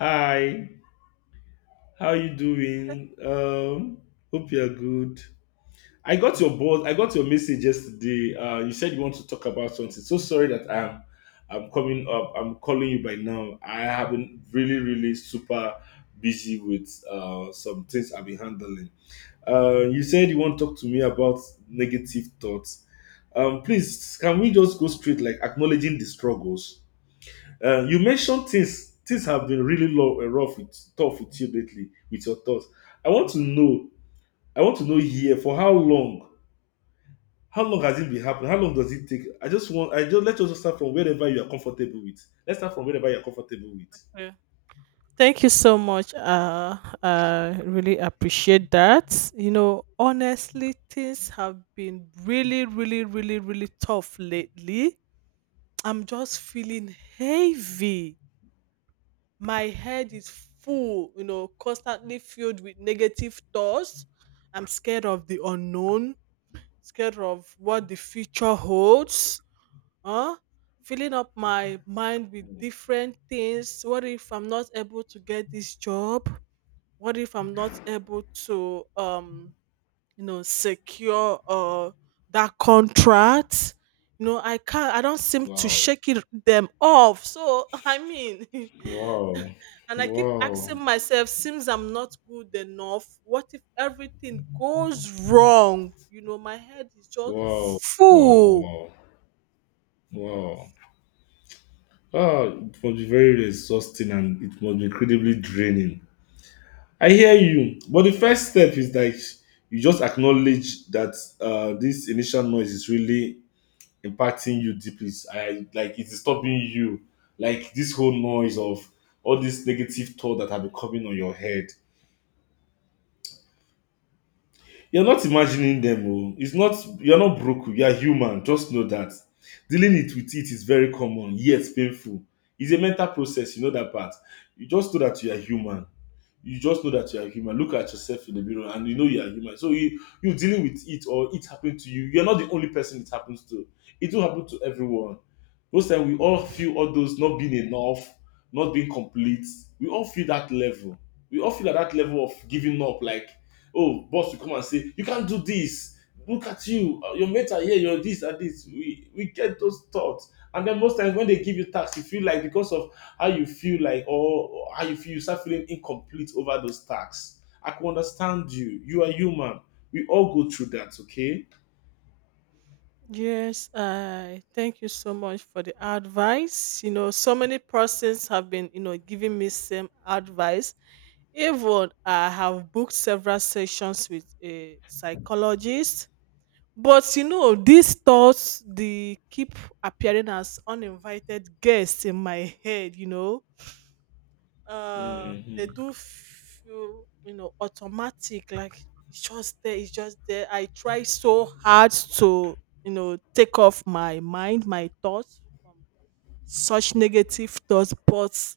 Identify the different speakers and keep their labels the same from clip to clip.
Speaker 1: Hi, how you doing? Hope you're good. I got your boss. I got your message yesterday. You said you want to talk about something. So sorry that I'm coming up. I'm calling you by now. I have been really, really super busy with some things I've been handling. You said you want to talk to me about negative thoughts. Please, can we just go straight like acknowledging the struggles? You mentioned things have been really low, rough with tough with you lately with your thoughts. I want to know. I want to know here for how long. How long has it been happening? How long does it take? I just want. I just let us start from wherever you are comfortable with. Let's start from wherever you are comfortable with.
Speaker 2: Yeah. Thank you so much. I really appreciate that. You know, honestly, things have been really tough lately. I'm just feeling heavy. My head is full, you know, constantly filled with negative thoughts. I'm scared of the unknown, scared of what the future holds. Huh? Filling up my mind with different things. What if I'm not able to get this job? What if I'm not able to you know secure that contract, you know? I can't, I don't seem to
Speaker 1: Wow!
Speaker 2: shake them off, so
Speaker 1: Wow!
Speaker 2: and I keep
Speaker 1: Wow!
Speaker 2: asking myself, seems I'm not good enough. What if everything goes wrong? You know, my head is just
Speaker 1: Wow! Wow!
Speaker 2: full.
Speaker 1: Wow! Wow!
Speaker 2: Yes.
Speaker 1: Ah, it must be very exhausting, and it must be incredibly draining. I hear you, but the first step is that you just acknowledge that this initial noise is really impacting you deeply. I like it's disturbing you, like this whole noise of all these negative thoughts that have been coming on your head. You're not imagining them. Oh. It's not You're not broken. You're human. Just know that dealing it with it is very common, yet painful. It's a mental process. You know that part. You just know that you are human. You just know that you are human. Look at yourself in the mirror and you know you are human. So you dealing with it or it happened to you. You're not the only person it happens to. It will happen to everyone. Most time we all feel all those not being enough, not being complete. We all feel that level. We all feel at that level of giving up. Like, oh, boss will come and say, you can't do this. Look at you. Your mates are here. You're this and this. We get those thoughts, and then most times when they give you tasks, you feel like because of how you feel like or how you feel, you start feeling incomplete over those tasks. I can understand you. You are human. We all go through that, okay?
Speaker 2: Yes, I thank you so much for the advice. You know, so many persons have been, you know, giving me same advice. Even I have booked several sessions with a psychologist. But you know, these thoughts, they keep appearing as uninvited guests in my head, you know. They
Speaker 1: Hmm.
Speaker 2: do feel, you know, automatic. Like it's just there, it's just there. I try so hard to, you know, take off my mind, my thoughts from such negative thoughts, but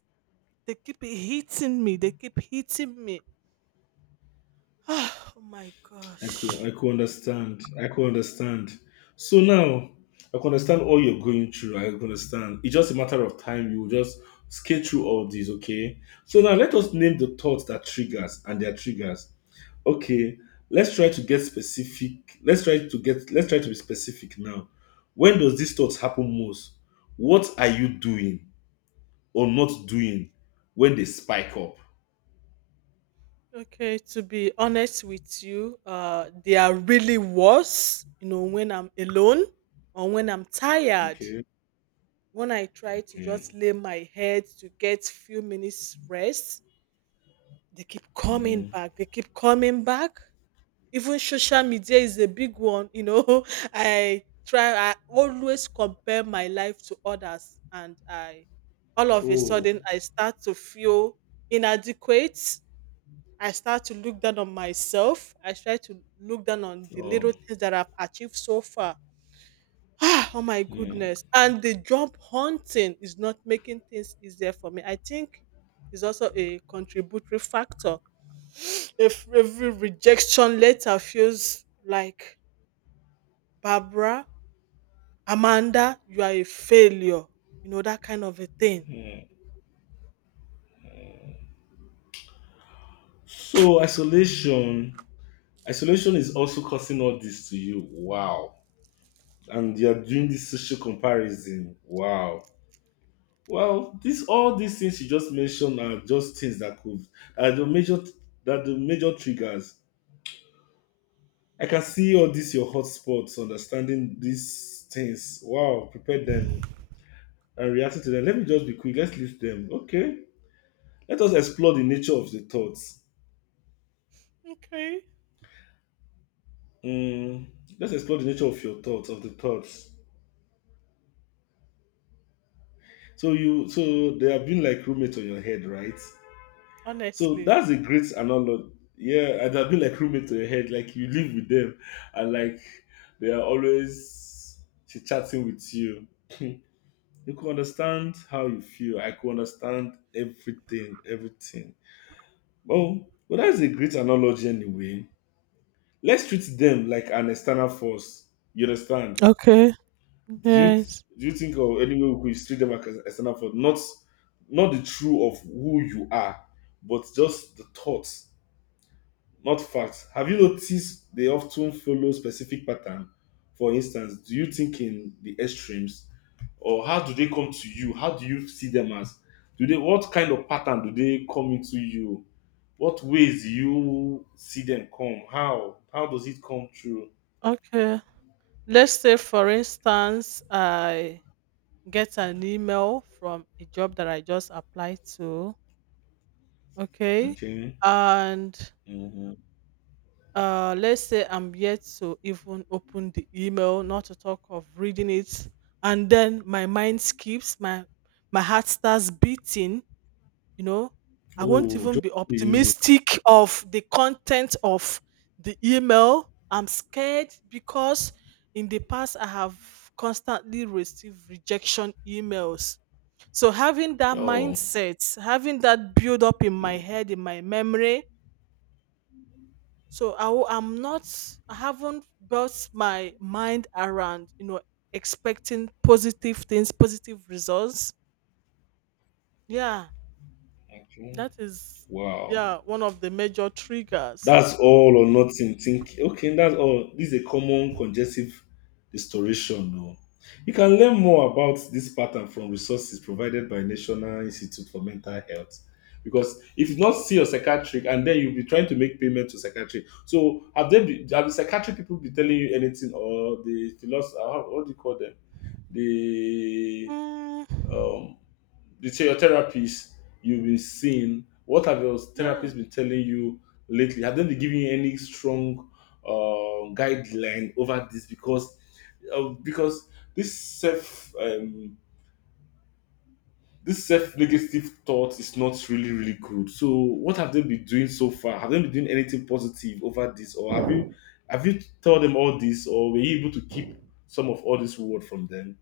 Speaker 2: they keep hitting me, they keep hitting me. Oh my
Speaker 1: I could
Speaker 2: gosh.
Speaker 1: I could understand. I could understand. So now I could understand all you're going through. I could understand. It's just a matter of time. You will just skate through all these, okay? So now let us name the thoughts that triggers and their triggers. Okay, let's try to get specific. Let's try to be specific now. When does these thoughts happen most? What are you doing or not doing when they spike up?
Speaker 2: Okay, to be honest with you, they are really worse, you know, when I'm alone or when I'm tired.
Speaker 1: Okay.
Speaker 2: When I try to
Speaker 1: Okay.
Speaker 2: just lay my head to get few minutes rest, they keep coming
Speaker 1: Hmm.
Speaker 2: back. They keep coming back. Even social media is a big one. You know, I try. I always compare my life to others, and I, all of a
Speaker 1: Oh.
Speaker 2: sudden, I start to feel inadequate. I start to look down on myself. I try to look down on the little
Speaker 1: Oh.
Speaker 2: things that I've achieved so far. Ah, oh my goodness.
Speaker 1: Hmm.
Speaker 2: And the job hunting is not making things easier for me. I think it's also a contributory factor. If every rejection letter feels like, Barbara, Amanda, you are a failure. You know, that kind of a thing.
Speaker 1: So isolation. Isolation is also causing all this to you. Wow. And you're doing this social comparison. Wow. Well, this all these things you just mentioned are just things that could are the major triggers. I can see all this your hotspots, understanding these things. Wow, prepare them and reacting to them. Let me just be quick. Let's list them. Okay. Let us explore the nature of the thoughts.
Speaker 2: Okay.
Speaker 1: Mm, let's explore the nature of the thoughts. So you so they have been like roommates on your head, right? So
Speaker 2: Honestly.
Speaker 1: that's a great analogy. Yeah, and I've been like roommate to your head, like you live with them, and like they are always chatting with you. You could understand how you feel. I could understand everything, everything. Oh, well, that's a great analogy anyway. Let's treat them like an external force. You understand?
Speaker 2: Okay.
Speaker 1: Do you
Speaker 2: Yes.
Speaker 1: do you think of any way we could treat them like an external force? Not the true of who you are, but just the thoughts, not facts. Have you noticed they often follow specific pattern? For instance, do you think in the extremes, or how do they come to you? How do you see them as? Do they What kind of pattern do they come into you? What ways do you see them come? How does it come through?
Speaker 2: Okay. Let's say, for instance, I get an email from a job that I just applied to. Okay.
Speaker 1: Okay.
Speaker 2: And
Speaker 1: Mm-hmm.
Speaker 2: let's say I'm yet to even open the email, not to talk of reading it. And then my mind skips, my heart starts beating, you know. I won't
Speaker 1: Oh,
Speaker 2: even
Speaker 1: just
Speaker 2: be
Speaker 1: the image.
Speaker 2: optimistic of the content of the email. I'm scared because in the past I have constantly received rejection emails. So having that
Speaker 1: Oh,
Speaker 2: mindset, having that build up in my
Speaker 1: mm,
Speaker 2: head, in my memory. So I am not, I haven't built my mind around, you know, expecting positive things, positive results. Yeah,
Speaker 1: okay.
Speaker 2: that is,
Speaker 1: Wow.
Speaker 2: yeah, one of the major triggers.
Speaker 1: That's all or nothing. Think okay, that's all. This is a common congestive restoration. No. You can learn more about this pattern from resources provided by National Institute for Mental Health. Because if you not see your psychiatric, and then you'll be trying to make payment to psychiatric. Have the psychiatric people be telling you anything, or the philosopher, what do you call them? The
Speaker 2: Mm,
Speaker 1: um you say your therapist you've been seeing, what have your
Speaker 2: yeah.
Speaker 1: therapist been telling you lately? Have they been giving you any strong guideline over this, because this self negative thought is not really really good? So what have they been doing so far? Have they been doing anything positive over this, or have you told them all this, or were you able to keep some of all this word from them?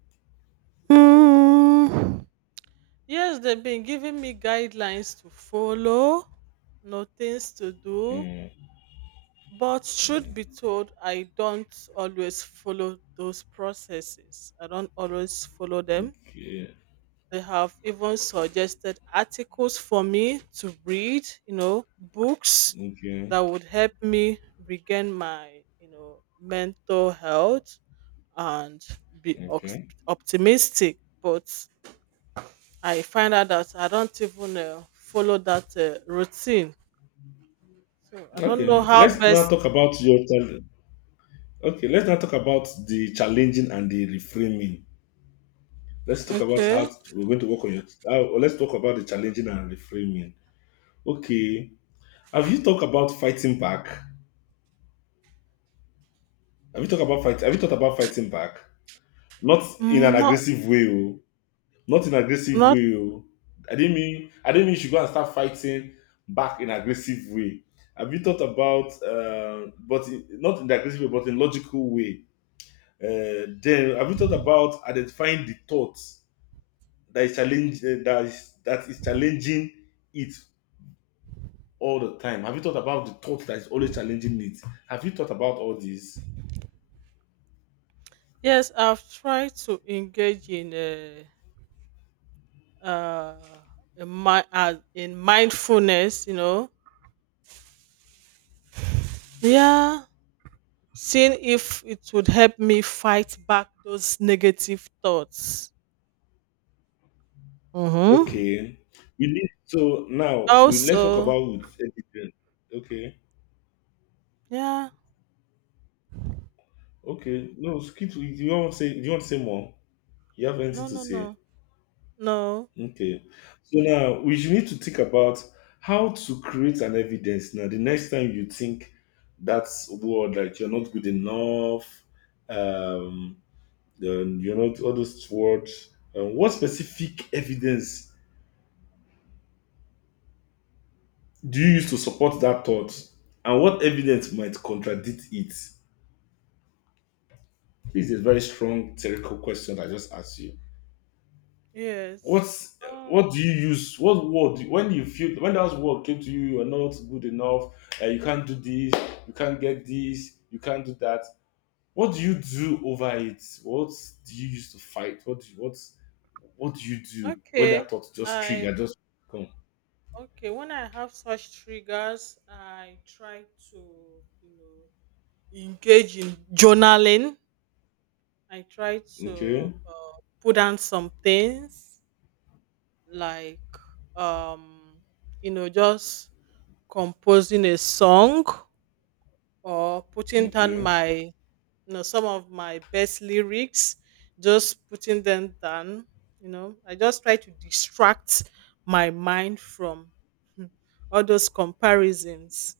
Speaker 2: Mm. Yes, they've been giving me guidelines to follow, no, things to do.
Speaker 1: Mm,
Speaker 2: But truth be
Speaker 1: mm,
Speaker 2: told, I don't always follow those processes. I don't always follow them.
Speaker 1: okay.
Speaker 2: They have even suggested articles for me to read, you know, books
Speaker 1: Okay.
Speaker 2: that would help me regain my, you know, mental health and be
Speaker 1: Okay.
Speaker 2: optimistic. But I find out that I don't even follow that routine. So I don't know
Speaker 1: Okay,
Speaker 2: how
Speaker 1: let's now
Speaker 2: best.
Speaker 1: talk about your challenge. Okay, let's now talk about the challenging and the reframing. Let's talk about
Speaker 2: Okay.
Speaker 1: we're going to work on your. Let's talk about the challenging and reframing. Okay, have you talked about fighting back? Have you talked about fight? Have you thought about fighting back? Not in
Speaker 2: Mm,
Speaker 1: an
Speaker 2: not,
Speaker 1: aggressive way, oh. Not in aggressive
Speaker 2: not,
Speaker 1: way, oh. I didn't mean you should go and start fighting back in aggressive way. Have you thought about, but not in the aggressive way, but in logical way? Then have you thought about identifying the thoughts that is challenge that is challenging it all the time? Have you thought about the thought that is always challenging it? Have you thought about all this?
Speaker 2: yes, I've tried to engage in a, uh, in mindfulness, you know. Yeah, seeing if it would help me fight back those negative thoughts. Mm-hmm.
Speaker 1: Okay, we need so now we let's talk
Speaker 2: Also,
Speaker 1: about with education. Okay,
Speaker 2: yeah,
Speaker 1: okay. No, skip. Do you want to say? Do you want to say more? You have anything
Speaker 2: no,
Speaker 1: to
Speaker 2: no,
Speaker 1: say?
Speaker 2: no, no,
Speaker 1: Okay. So now we should need to think about how to create an evidence. Now, the next time you think that's word like you're not good enough, um, then you're not all those words. What specific evidence do you use to support that thought, and what evidence might contradict it? This is a very strong theoretical question I just asked you.
Speaker 2: yes.
Speaker 1: What's
Speaker 2: Um,
Speaker 1: what do you use what word when you feel When that word came to you, you're not good enough, you can't do this, you can't get this, you can't do that, what do you do over it? Do you use to fight what do you, what what do you do when
Speaker 2: okay,
Speaker 1: that thought just
Speaker 2: I
Speaker 1: trigger just come?
Speaker 2: okay. When I have such triggers, I try to, you know, engage in journaling. I try to
Speaker 1: Okay.
Speaker 2: put down some things, like, um, you know, just composing a song or putting down
Speaker 1: Okay.
Speaker 2: my, you know, some of my best lyrics, just putting them down. You know, I just try to distract my mind from, hmm, all those comparisons,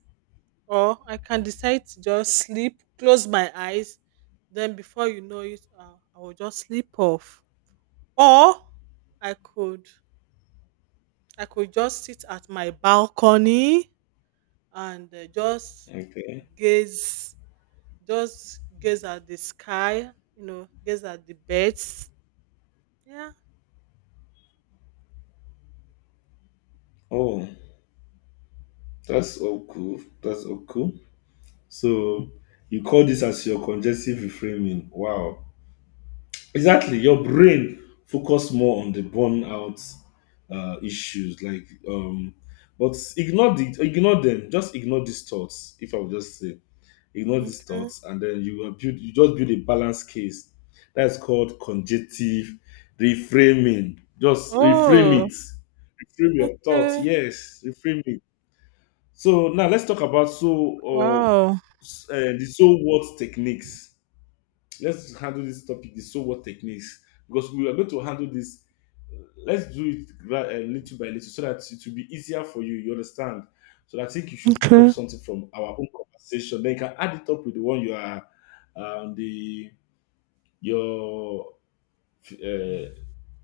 Speaker 2: or I can decide to just sleep, close my eyes, then before you know it, I will just sleep off. Or i could I could just sit at my balcony and just
Speaker 1: Okay.
Speaker 2: gaze just gaze at the sky, you know, gaze at the birds. Yeah.
Speaker 1: Oh, that's all cool. That's all cool. So you call this as your congestive reframing. Wow. Exactly, your brain focus more on the burnout issues like, but ignore them, just ignore these thoughts. If I would just say ignore these
Speaker 2: Okay.
Speaker 1: thoughts, and then you just build a balanced case. That's called conjective reframing. Just reframe
Speaker 2: Oh,
Speaker 1: it. Reframe your thoughts.
Speaker 2: okay.
Speaker 1: Yes, reframe it. So now let's talk about, so, um
Speaker 2: Wow.
Speaker 1: the so what techniques. Let's handle this topic, the so what techniques, because we are going to handle this. Let's do it little by little so that it will be easier for you, you understand. So I think you should pick up
Speaker 2: Okay.
Speaker 1: something from our own conversation, then you can add it up with the one you are, the your uh,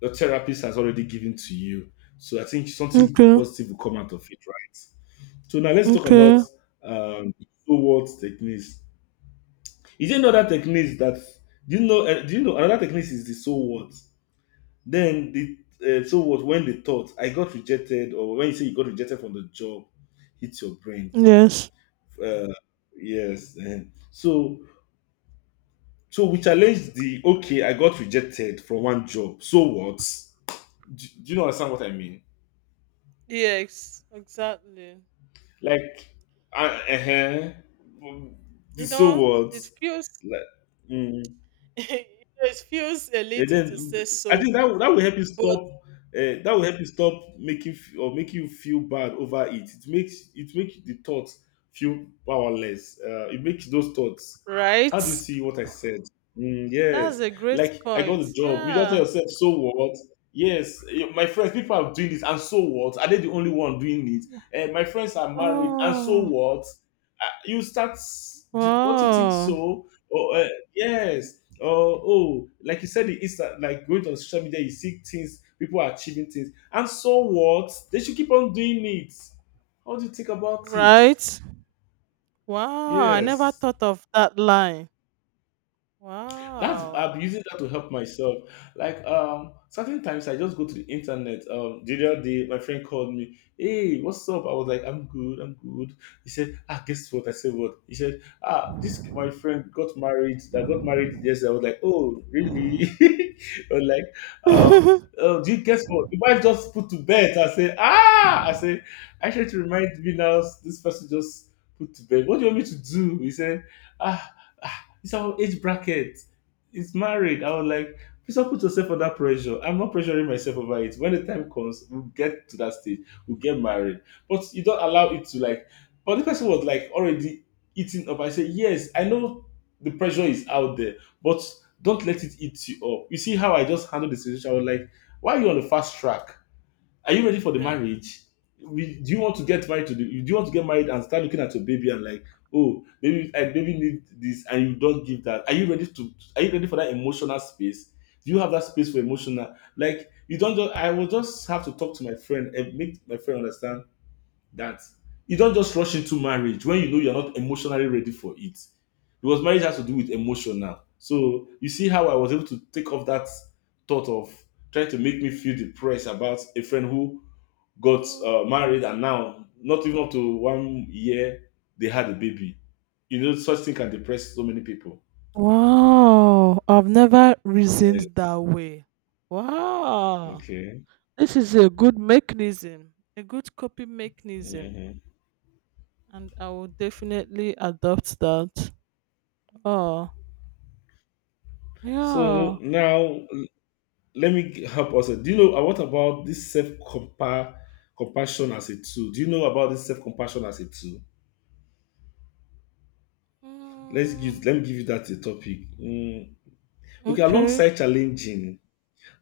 Speaker 1: your therapist has already given to you. So I think something
Speaker 2: Okay.
Speaker 1: positive will come out of it, right? So now let's talk about,
Speaker 2: Okay.
Speaker 1: um, so what techniques. Is there another technique that Do you know, do you know another technique is the so what? Then the so what, when the thought I got rejected, or when you say you got rejected from the job, hits your brain.
Speaker 2: Yes.
Speaker 1: Uh, yes. Eh. So we challenge the okay, I got rejected from one job. So what? Do you know understand what I mean?
Speaker 2: Yes, exactly.
Speaker 1: Like, uh-huh, the
Speaker 2: You
Speaker 1: so
Speaker 2: know,
Speaker 1: what?
Speaker 2: it feels
Speaker 1: Like, mm.
Speaker 2: it feels a
Speaker 1: And
Speaker 2: little to say
Speaker 1: then I
Speaker 2: so,
Speaker 1: think that that will help you stop.
Speaker 2: but,
Speaker 1: That will help you stop making or make you feel bad over it. It makes the thoughts feel powerless. It makes those thoughts. How do you
Speaker 2: right?
Speaker 1: see what I said? Mm, yes,
Speaker 2: That's a great
Speaker 1: like I got a
Speaker 2: point.
Speaker 1: job. You just tell
Speaker 2: Yeah.
Speaker 1: yourself, so what? Yes, eh, my friends, people are doing this, and so what? Are they the only one doing it? Eh, my friends are married, and so
Speaker 2: Oh,
Speaker 1: what? Ah, you start. Don't you think
Speaker 2: wow.
Speaker 1: so? Oh, yes or oh, like you said, it's like going on social media, you see things, people are achieving things, and so what? They should keep on doing it. How do you think about it?
Speaker 2: Right. Wow. I never
Speaker 1: Yes.
Speaker 2: thought of that line.
Speaker 1: That's
Speaker 2: Wow.
Speaker 1: I'm using that to help myself. Like certain times I just go to the internet. The other day my friend called me, hey, what's up? I was like, I'm good, I'm good. He said, ah, guess what? I said, what? He said, ah, this my friend got married, that got married yesterday. I was like, oh, really? I was like, oh, do you guess what? The wife just put to bed. I say, ah, I say, I tried to remind me now. This person just put to bed. What do you want me to do? He said, ah, ah, it's our age bracket, it's married. I was like, please don't put yourself under pressure. I'm not pressuring myself over it. When the time comes, we'll get to that stage. We'll get married. But you don't allow it to like. But the person was like already eating up. I said, yes, I know the pressure is out there, but don't let it eat you up. You see how I just handled the situation. I was like, why are you on the fast track? Are you ready for the
Speaker 2: Okay.
Speaker 1: marriage? We, do you want to get married to the? Do you want to get married and start looking at your baby and like, oh, baby, I baby need this, and you don't give that? Are you ready to? Are you ready for that emotional space? Do you have that space for emotional? Like you don't. Just, I will just have to talk to my friend and make my friend understand that you don't just rush into marriage when you know you're not emotionally ready for it, because marriage has to
Speaker 2: Hmm.
Speaker 1: do with emotion now. So you see how I was able to take off that thought of trying to make me feel depressed about a friend who got
Speaker 2: Okay.
Speaker 1: married and now not even up to 1 year they had a baby. You know such thing can depress so many people.
Speaker 2: Wow. I've never reasoned
Speaker 1: Yes.
Speaker 2: that way. Wow.
Speaker 1: Okay.
Speaker 2: This is a good mechanism, a good coping mechanism.
Speaker 1: Hmm.
Speaker 2: And I will definitely adopt that. Oh,
Speaker 1: So
Speaker 2: yeah.
Speaker 1: now let me help us, do you know what about this self compassion as a tool? Do you know about this self compassion as a tool? Let's
Speaker 2: Mm,
Speaker 1: give, let me give you that a topic. Mm. Okay,
Speaker 2: okay.
Speaker 1: alongside challenging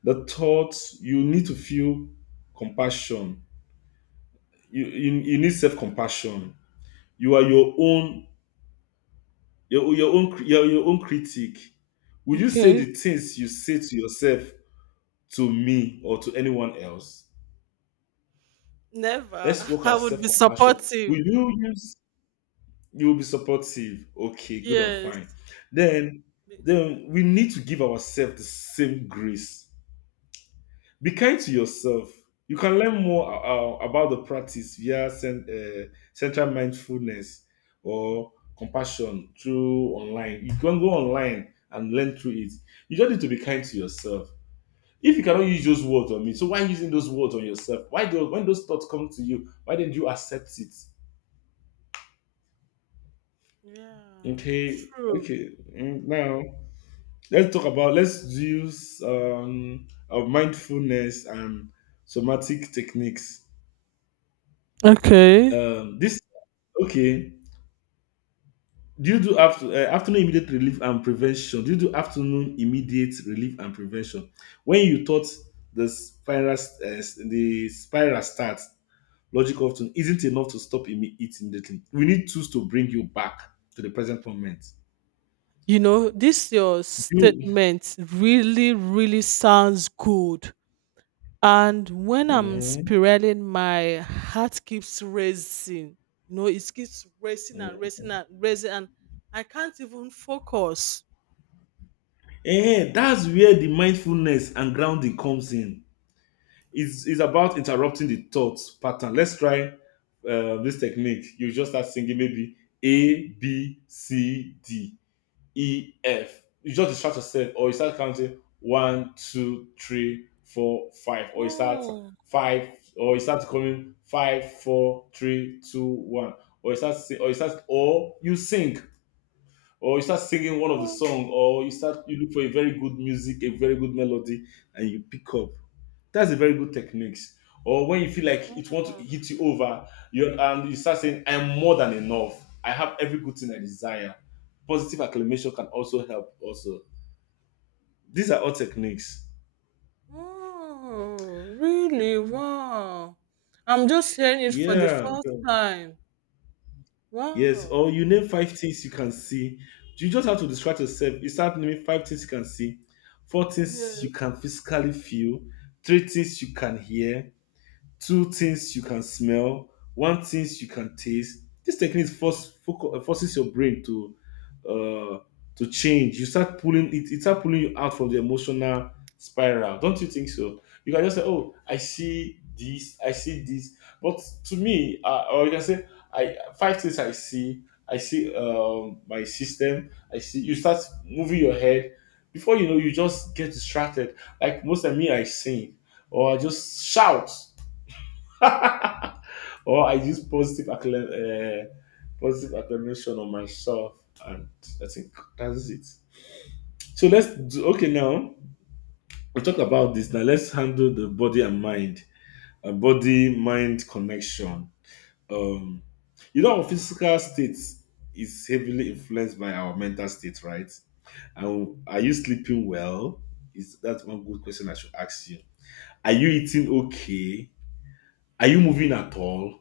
Speaker 1: the thoughts you need to feel compassion. You need self compassion. You are your own, your own your own critic. Would you say
Speaker 2: Okay.
Speaker 1: the things you say to yourself to me or to anyone else?
Speaker 2: Never.
Speaker 1: Let's work
Speaker 2: I
Speaker 1: at
Speaker 2: would be
Speaker 1: self-compassion.
Speaker 2: supportive.
Speaker 1: Will you use, you will be supportive. Okay, good and fine.
Speaker 2: Yes.
Speaker 1: then
Speaker 2: Be-
Speaker 1: then we need to give ourselves the same grace. Be kind to yourself. You can learn more about the practice via central mindfulness or compassion through online. You can go online and learn through it. You just need to be kind to yourself. If you cannot use those words on me, so why using those words on yourself? Why do, when those thoughts come to you, why didn't you accept it?
Speaker 2: Yeah.
Speaker 1: Okay,
Speaker 2: True.
Speaker 1: okay. Mm. Now let's talk about, let's use mindfulness and somatic techniques,
Speaker 2: Okay.
Speaker 1: this. Okay. Do you do after, afternoon immediate relief and prevention? Do you do afternoon immediate relief and prevention? When you thought the spiral starts, logic often isn't enough to stop it immediately. We need tools to bring you back to the present moment.
Speaker 2: You know, this your
Speaker 1: Do you?
Speaker 2: statement really, really sounds good. And when I'm
Speaker 1: Mhm.
Speaker 2: spiraling, my heart keeps racing. You know, it keeps racing and racing and racing, and I can't even focus.
Speaker 1: Eh, that's where the mindfulness and grounding comes in. It's about interrupting the thought pattern. Let's try this technique. You just start singing maybe A, B, C, D, E, F. You just distract yourself, or you start counting one, two, three, four, five, or you start
Speaker 2: Oh,
Speaker 1: five, or you start coming five, four, three, two, one, or you start, or you start, or you sing, or you start singing one of the
Speaker 2: oh,
Speaker 1: song, or you start, you look for a very good music, a very good melody, and you pick up, that's a very good techniques. Or when you feel like it want to
Speaker 2: oh!
Speaker 1: hit you over, you and you start saying, "I'm more than enough. I have every good thing I desire." Positive acclamation can also help. Also, these are all techniques.
Speaker 2: Mm, really? Wow. I'm just hearing it for the
Speaker 1: Yeah.
Speaker 2: first time.
Speaker 1: Yes.
Speaker 2: Wow.
Speaker 1: Or you name five things you can see. You just have to distract yourself. You start naming five things you can see, four things
Speaker 2: Yeah.
Speaker 1: you can physically feel, three things you can hear, two things you can smell, one things you can taste. This technique force, forces your brain uh, to change. You start pulling it. It start pulling you out from the emotional spiral. Don't you think so? You can just say, "Oh, I see this. I see this." But to me, or you can say, "I five things I see. I see my system. I see." You start moving your head. Before you know, you just get distracted. Like most of me, I sing or I just shout or I use positive positive acclamation on myself, and I think that's it. So let's do okay now. We talk about this now. Let's handle the body and mind, body mind connection. Um, you know, our physical state is heavily influenced by our mental state, right? And are you sleeping well? Is that's one good question I should ask you. Are you eating okay? Are you moving at all?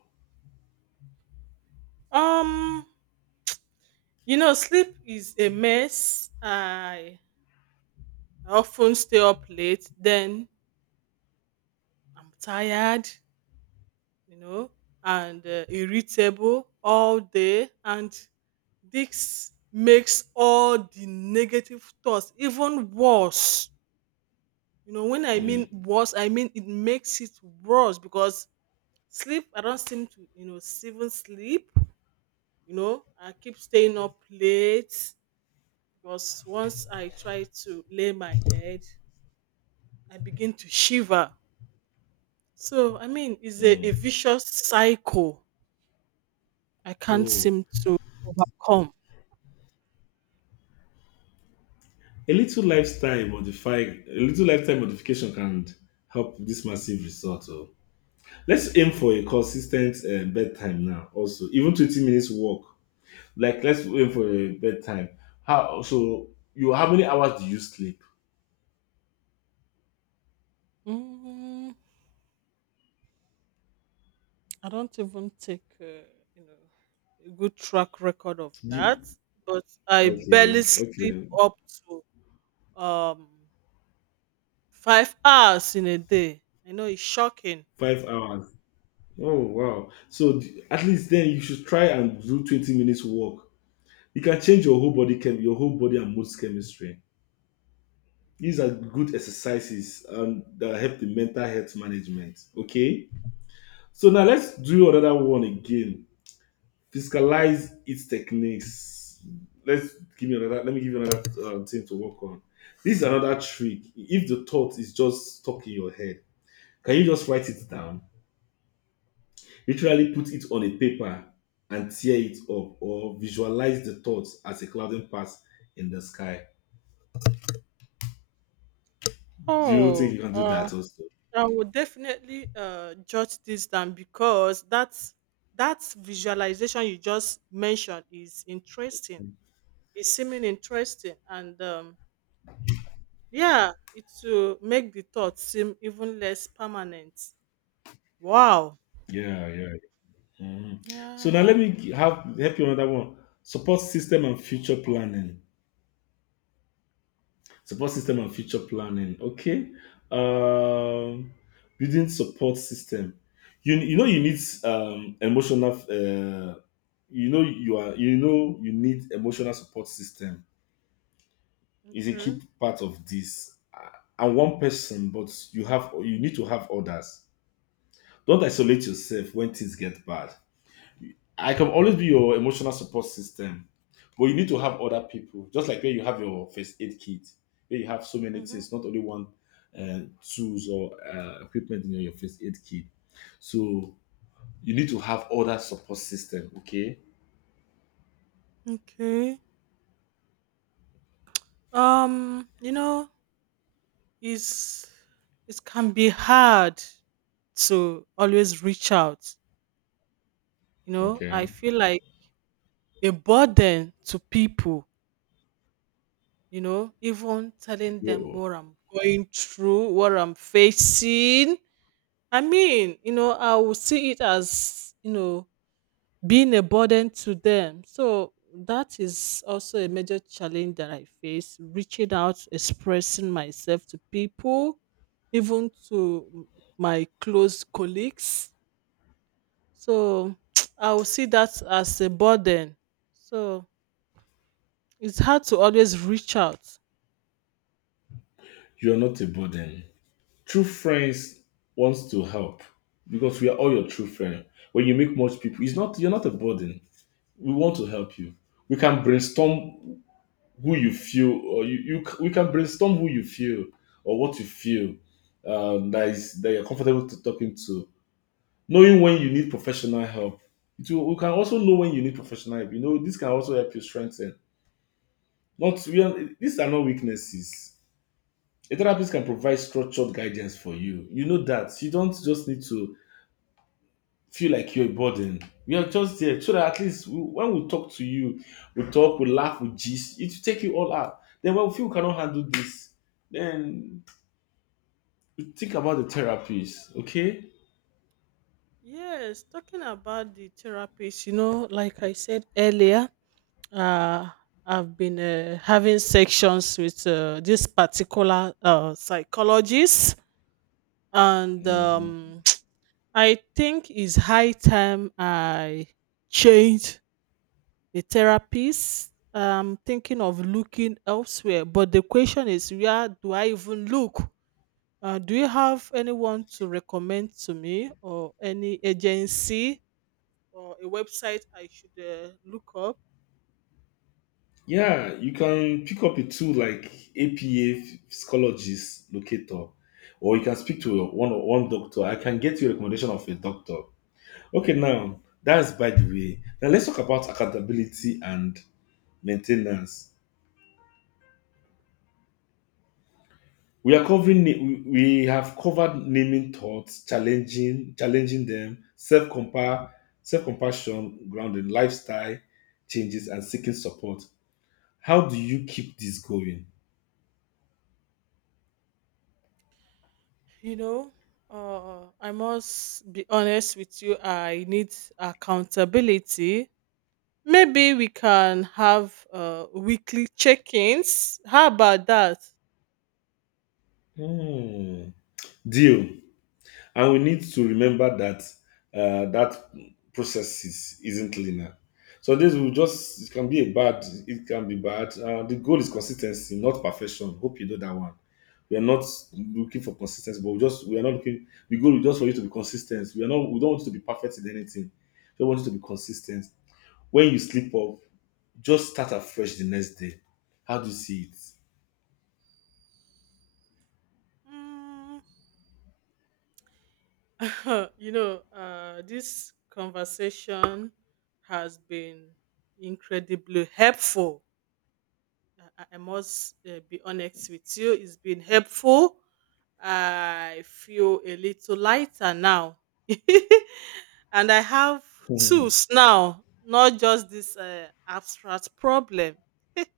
Speaker 2: Um, you know, sleep is a mess. I often stay up late, then I'm tired, you know, and irritable all day. And this makes all the negative thoughts even worse. You know, when I mean
Speaker 1: Mm,
Speaker 2: worse, I mean it makes it worse, because sleep, I don't seem to, you know, even sleep. You know, I keep staying up late because once I try to lay my head, I begin to shiver. So, I mean, it's a
Speaker 1: mm.
Speaker 2: vicious cycle I can't
Speaker 1: Oh.
Speaker 2: seem to overcome.
Speaker 1: A little lifestyle modify, a little lifestyle modification can help this massive result. Oh. Let's aim for a consistent bedtime now. Also, even 20 minutes walk. Like, let's aim for a bedtime. How so? You, how many hours do you sleep?
Speaker 2: Mm, I don't even take, you know, a good track record of
Speaker 1: Do
Speaker 2: that,
Speaker 1: you-
Speaker 2: but I barely
Speaker 1: okay,
Speaker 2: sleep
Speaker 1: okay,
Speaker 2: up to um 5 hours in a day. I know it's shocking.
Speaker 1: 5 hours. Oh wow! So at least then you should try and do 20 minutes walk. You can change your whole body your whole body and mood chemistry. These are good exercises that help the mental health management. Okay. So now let's do another one again. Fiscalize its techniques. Let's give me another. Let me give you another thing to work on. This is another trick. If the thought is just stuck in your head, can you just write it down? Literally put it on a paper and tear it up, or visualize the thoughts as a clouding path in the sky. Do you think
Speaker 2: Oh,
Speaker 1: you can do that also?
Speaker 2: I would definitely jot this down, because that's that visualization you just mentioned is interesting. It's seeming interesting, and, yeah, it will make the thought seem even less permanent. Wow.
Speaker 1: Yeah, yeah. Mm.
Speaker 2: Yeah.
Speaker 1: So now let me have help you on that one. Support system and future planning. Support system and future planning. Okay. Um, building support system. You know you need emotional. You know you are, you know you need emotional support system. Is a
Speaker 2: Okay.
Speaker 1: key part of this. And one person, but you have, you need to have others. Don't isolate yourself when things get bad. I can always be your emotional support system, but you need to have other people. Just like where you have your first aid kit, where you have so many
Speaker 2: Mm-hmm.
Speaker 1: things, not only one tools or equipment in your first aid kit. So you need to have other support system. Okay,
Speaker 2: Okay. You know, it's, it can be hard to always reach out. You know, I
Speaker 1: okay.
Speaker 2: feel like a burden to people, you know, even telling them
Speaker 1: you're
Speaker 2: what I'm going through, what I'm facing. I mean, you know, I will see it as, you know, being a burden to them. So that is also a major challenge that I face reaching out, expressing myself to people, even to my close colleagues. So I will see that as a burden. So it's hard to always reach out.
Speaker 1: you're not a burden. True friends wants to help because we are all your true friend. When you make much people, it's not, you're not a burden. We want to help you. We can brainstorm who you feel or you, we can brainstorm who you feel or what you feel, that is that you're comfortable to talking to, knowing when you need professional help. It will, we can also know when you need professional help. You know this can also help you strengthen, not we are, these are not weaknesses. A therapist can provide structured guidance for you. You know that you don't just need to feel like you're a burden. We are just there so that at least we, when we talk to you, we talk, we laugh, we gist. It will take you all out. Then when we feel we cannot handle this, then we think about the therapies. Okay.
Speaker 2: Yes, talking about the therapist, you know, like I said earlier, uh, I've been having sections with this particular psychologist, and
Speaker 1: Mhm.
Speaker 2: I think it's high time I change the therapist. I'm thinking of looking elsewhere, but the question is, where do I even look? Do you have anyone to recommend to me, or any agency or a website I should look up?
Speaker 1: Yeah, you can pick up a tool like APA psychologist locator, or you can speak to your one doctor. I can get you a recommendation of a doctor. Okay, now that's by the way. Now let's talk about accountability and maintenance. We are covering. We have covered naming thoughts, challenging them, self compare, self compassion, grounding lifestyle changes, and seeking support. How do you keep this going?
Speaker 2: You know, I must be honest with you. I need accountability. Maybe we can have weekly check-ins. How about that?
Speaker 1: Hmm. Deal. And we need to remember that that isn't linear. So this will just, it can be a bad, it can be bad. The goal is consistency, not perfection. Hope you know that one. We are not looking for consistency, but we just, we are not looking. The goal is just for you to be consistent. We are not. We don't want you to be perfect in anything. We want you to be consistent. When you sleep up, just start afresh the next day. How do you see it?
Speaker 2: Mm. You know, this conversation has been incredibly helpful. I must be honest with you. It's been helpful. I feel a little lighter now. And I have tools now, not just this abstract problem.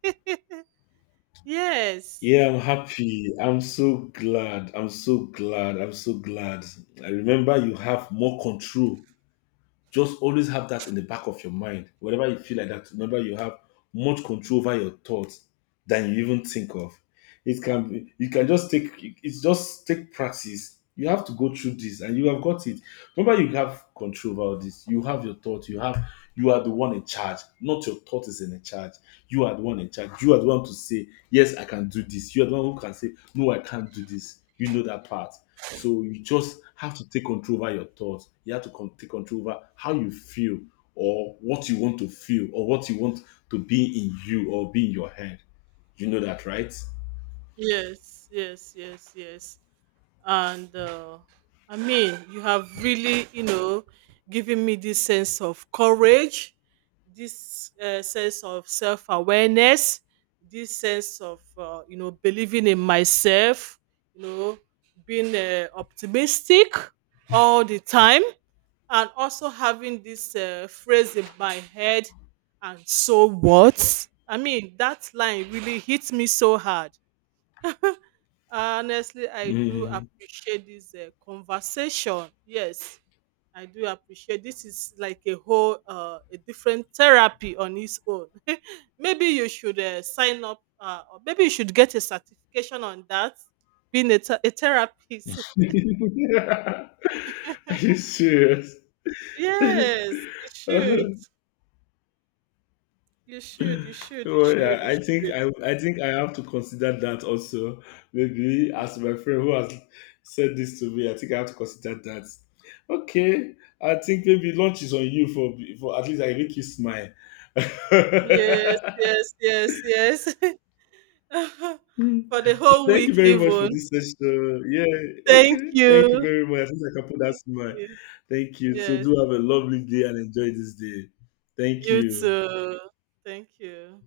Speaker 2: Yes,
Speaker 1: Yeah, I'm happy. I'm so glad. I'm so glad. I'm so glad. I remember you have more control, just always have that in the back of your mind. Whenever you feel like that, remember you have much control over your thoughts than you even think of. It can be, you can just take, it's just take practice. You have to go through this and you have got it. Remember, you have control over this. You have your thoughts. You have, you are the one in charge. Not your thought is in charge. You are the one in charge. You are the one to say, yes, I can do this. You are the one who can say, no, I can't do this. You know that part. So you just have to take control over your thoughts. You have to take control over how you feel or what you want to feel or what you want to be in you or be in your head. You know that, right?
Speaker 2: yes, yes, yes, yes. And I mean, you have really, you know, given me this sense of courage, this sense of self-awareness, this sense of, you know, believing in myself, you know, being, optimistic all the time, and also having this phrase in my head, and so what. I mean, that line really hit me so hard. Honestly, I do
Speaker 1: Mhm.
Speaker 2: appreciate this conversation. Yes, I do appreciate, this is like a whole a different therapy on its own. Maybe you should sign up, or maybe you should get a certification on that, being a, a therapist.
Speaker 1: Are you serious?
Speaker 2: Yes, you should. You should, you should, you
Speaker 1: Oh
Speaker 2: should,
Speaker 1: yeah,
Speaker 2: you should.
Speaker 1: I think I have to consider that also. Maybe as my friend who has said this to me, I think I have to consider that. Okay, I think maybe lunch is on you for at least I make you smile.
Speaker 2: Yes, yes, yes, yes.
Speaker 1: Hmm.
Speaker 2: For the
Speaker 1: So
Speaker 2: whole
Speaker 1: thank you
Speaker 2: week
Speaker 1: very much for
Speaker 2: even.
Speaker 1: this session. Yeah,
Speaker 2: Thank
Speaker 1: okay. Thank you
Speaker 2: you.
Speaker 1: very much. At least I can put that
Speaker 2: Thank
Speaker 1: smile.
Speaker 2: you.
Speaker 1: Thank you. So
Speaker 2: Yes.
Speaker 1: do have a lovely day and enjoy this day. Thank
Speaker 2: You
Speaker 1: you.
Speaker 2: too. Thank you.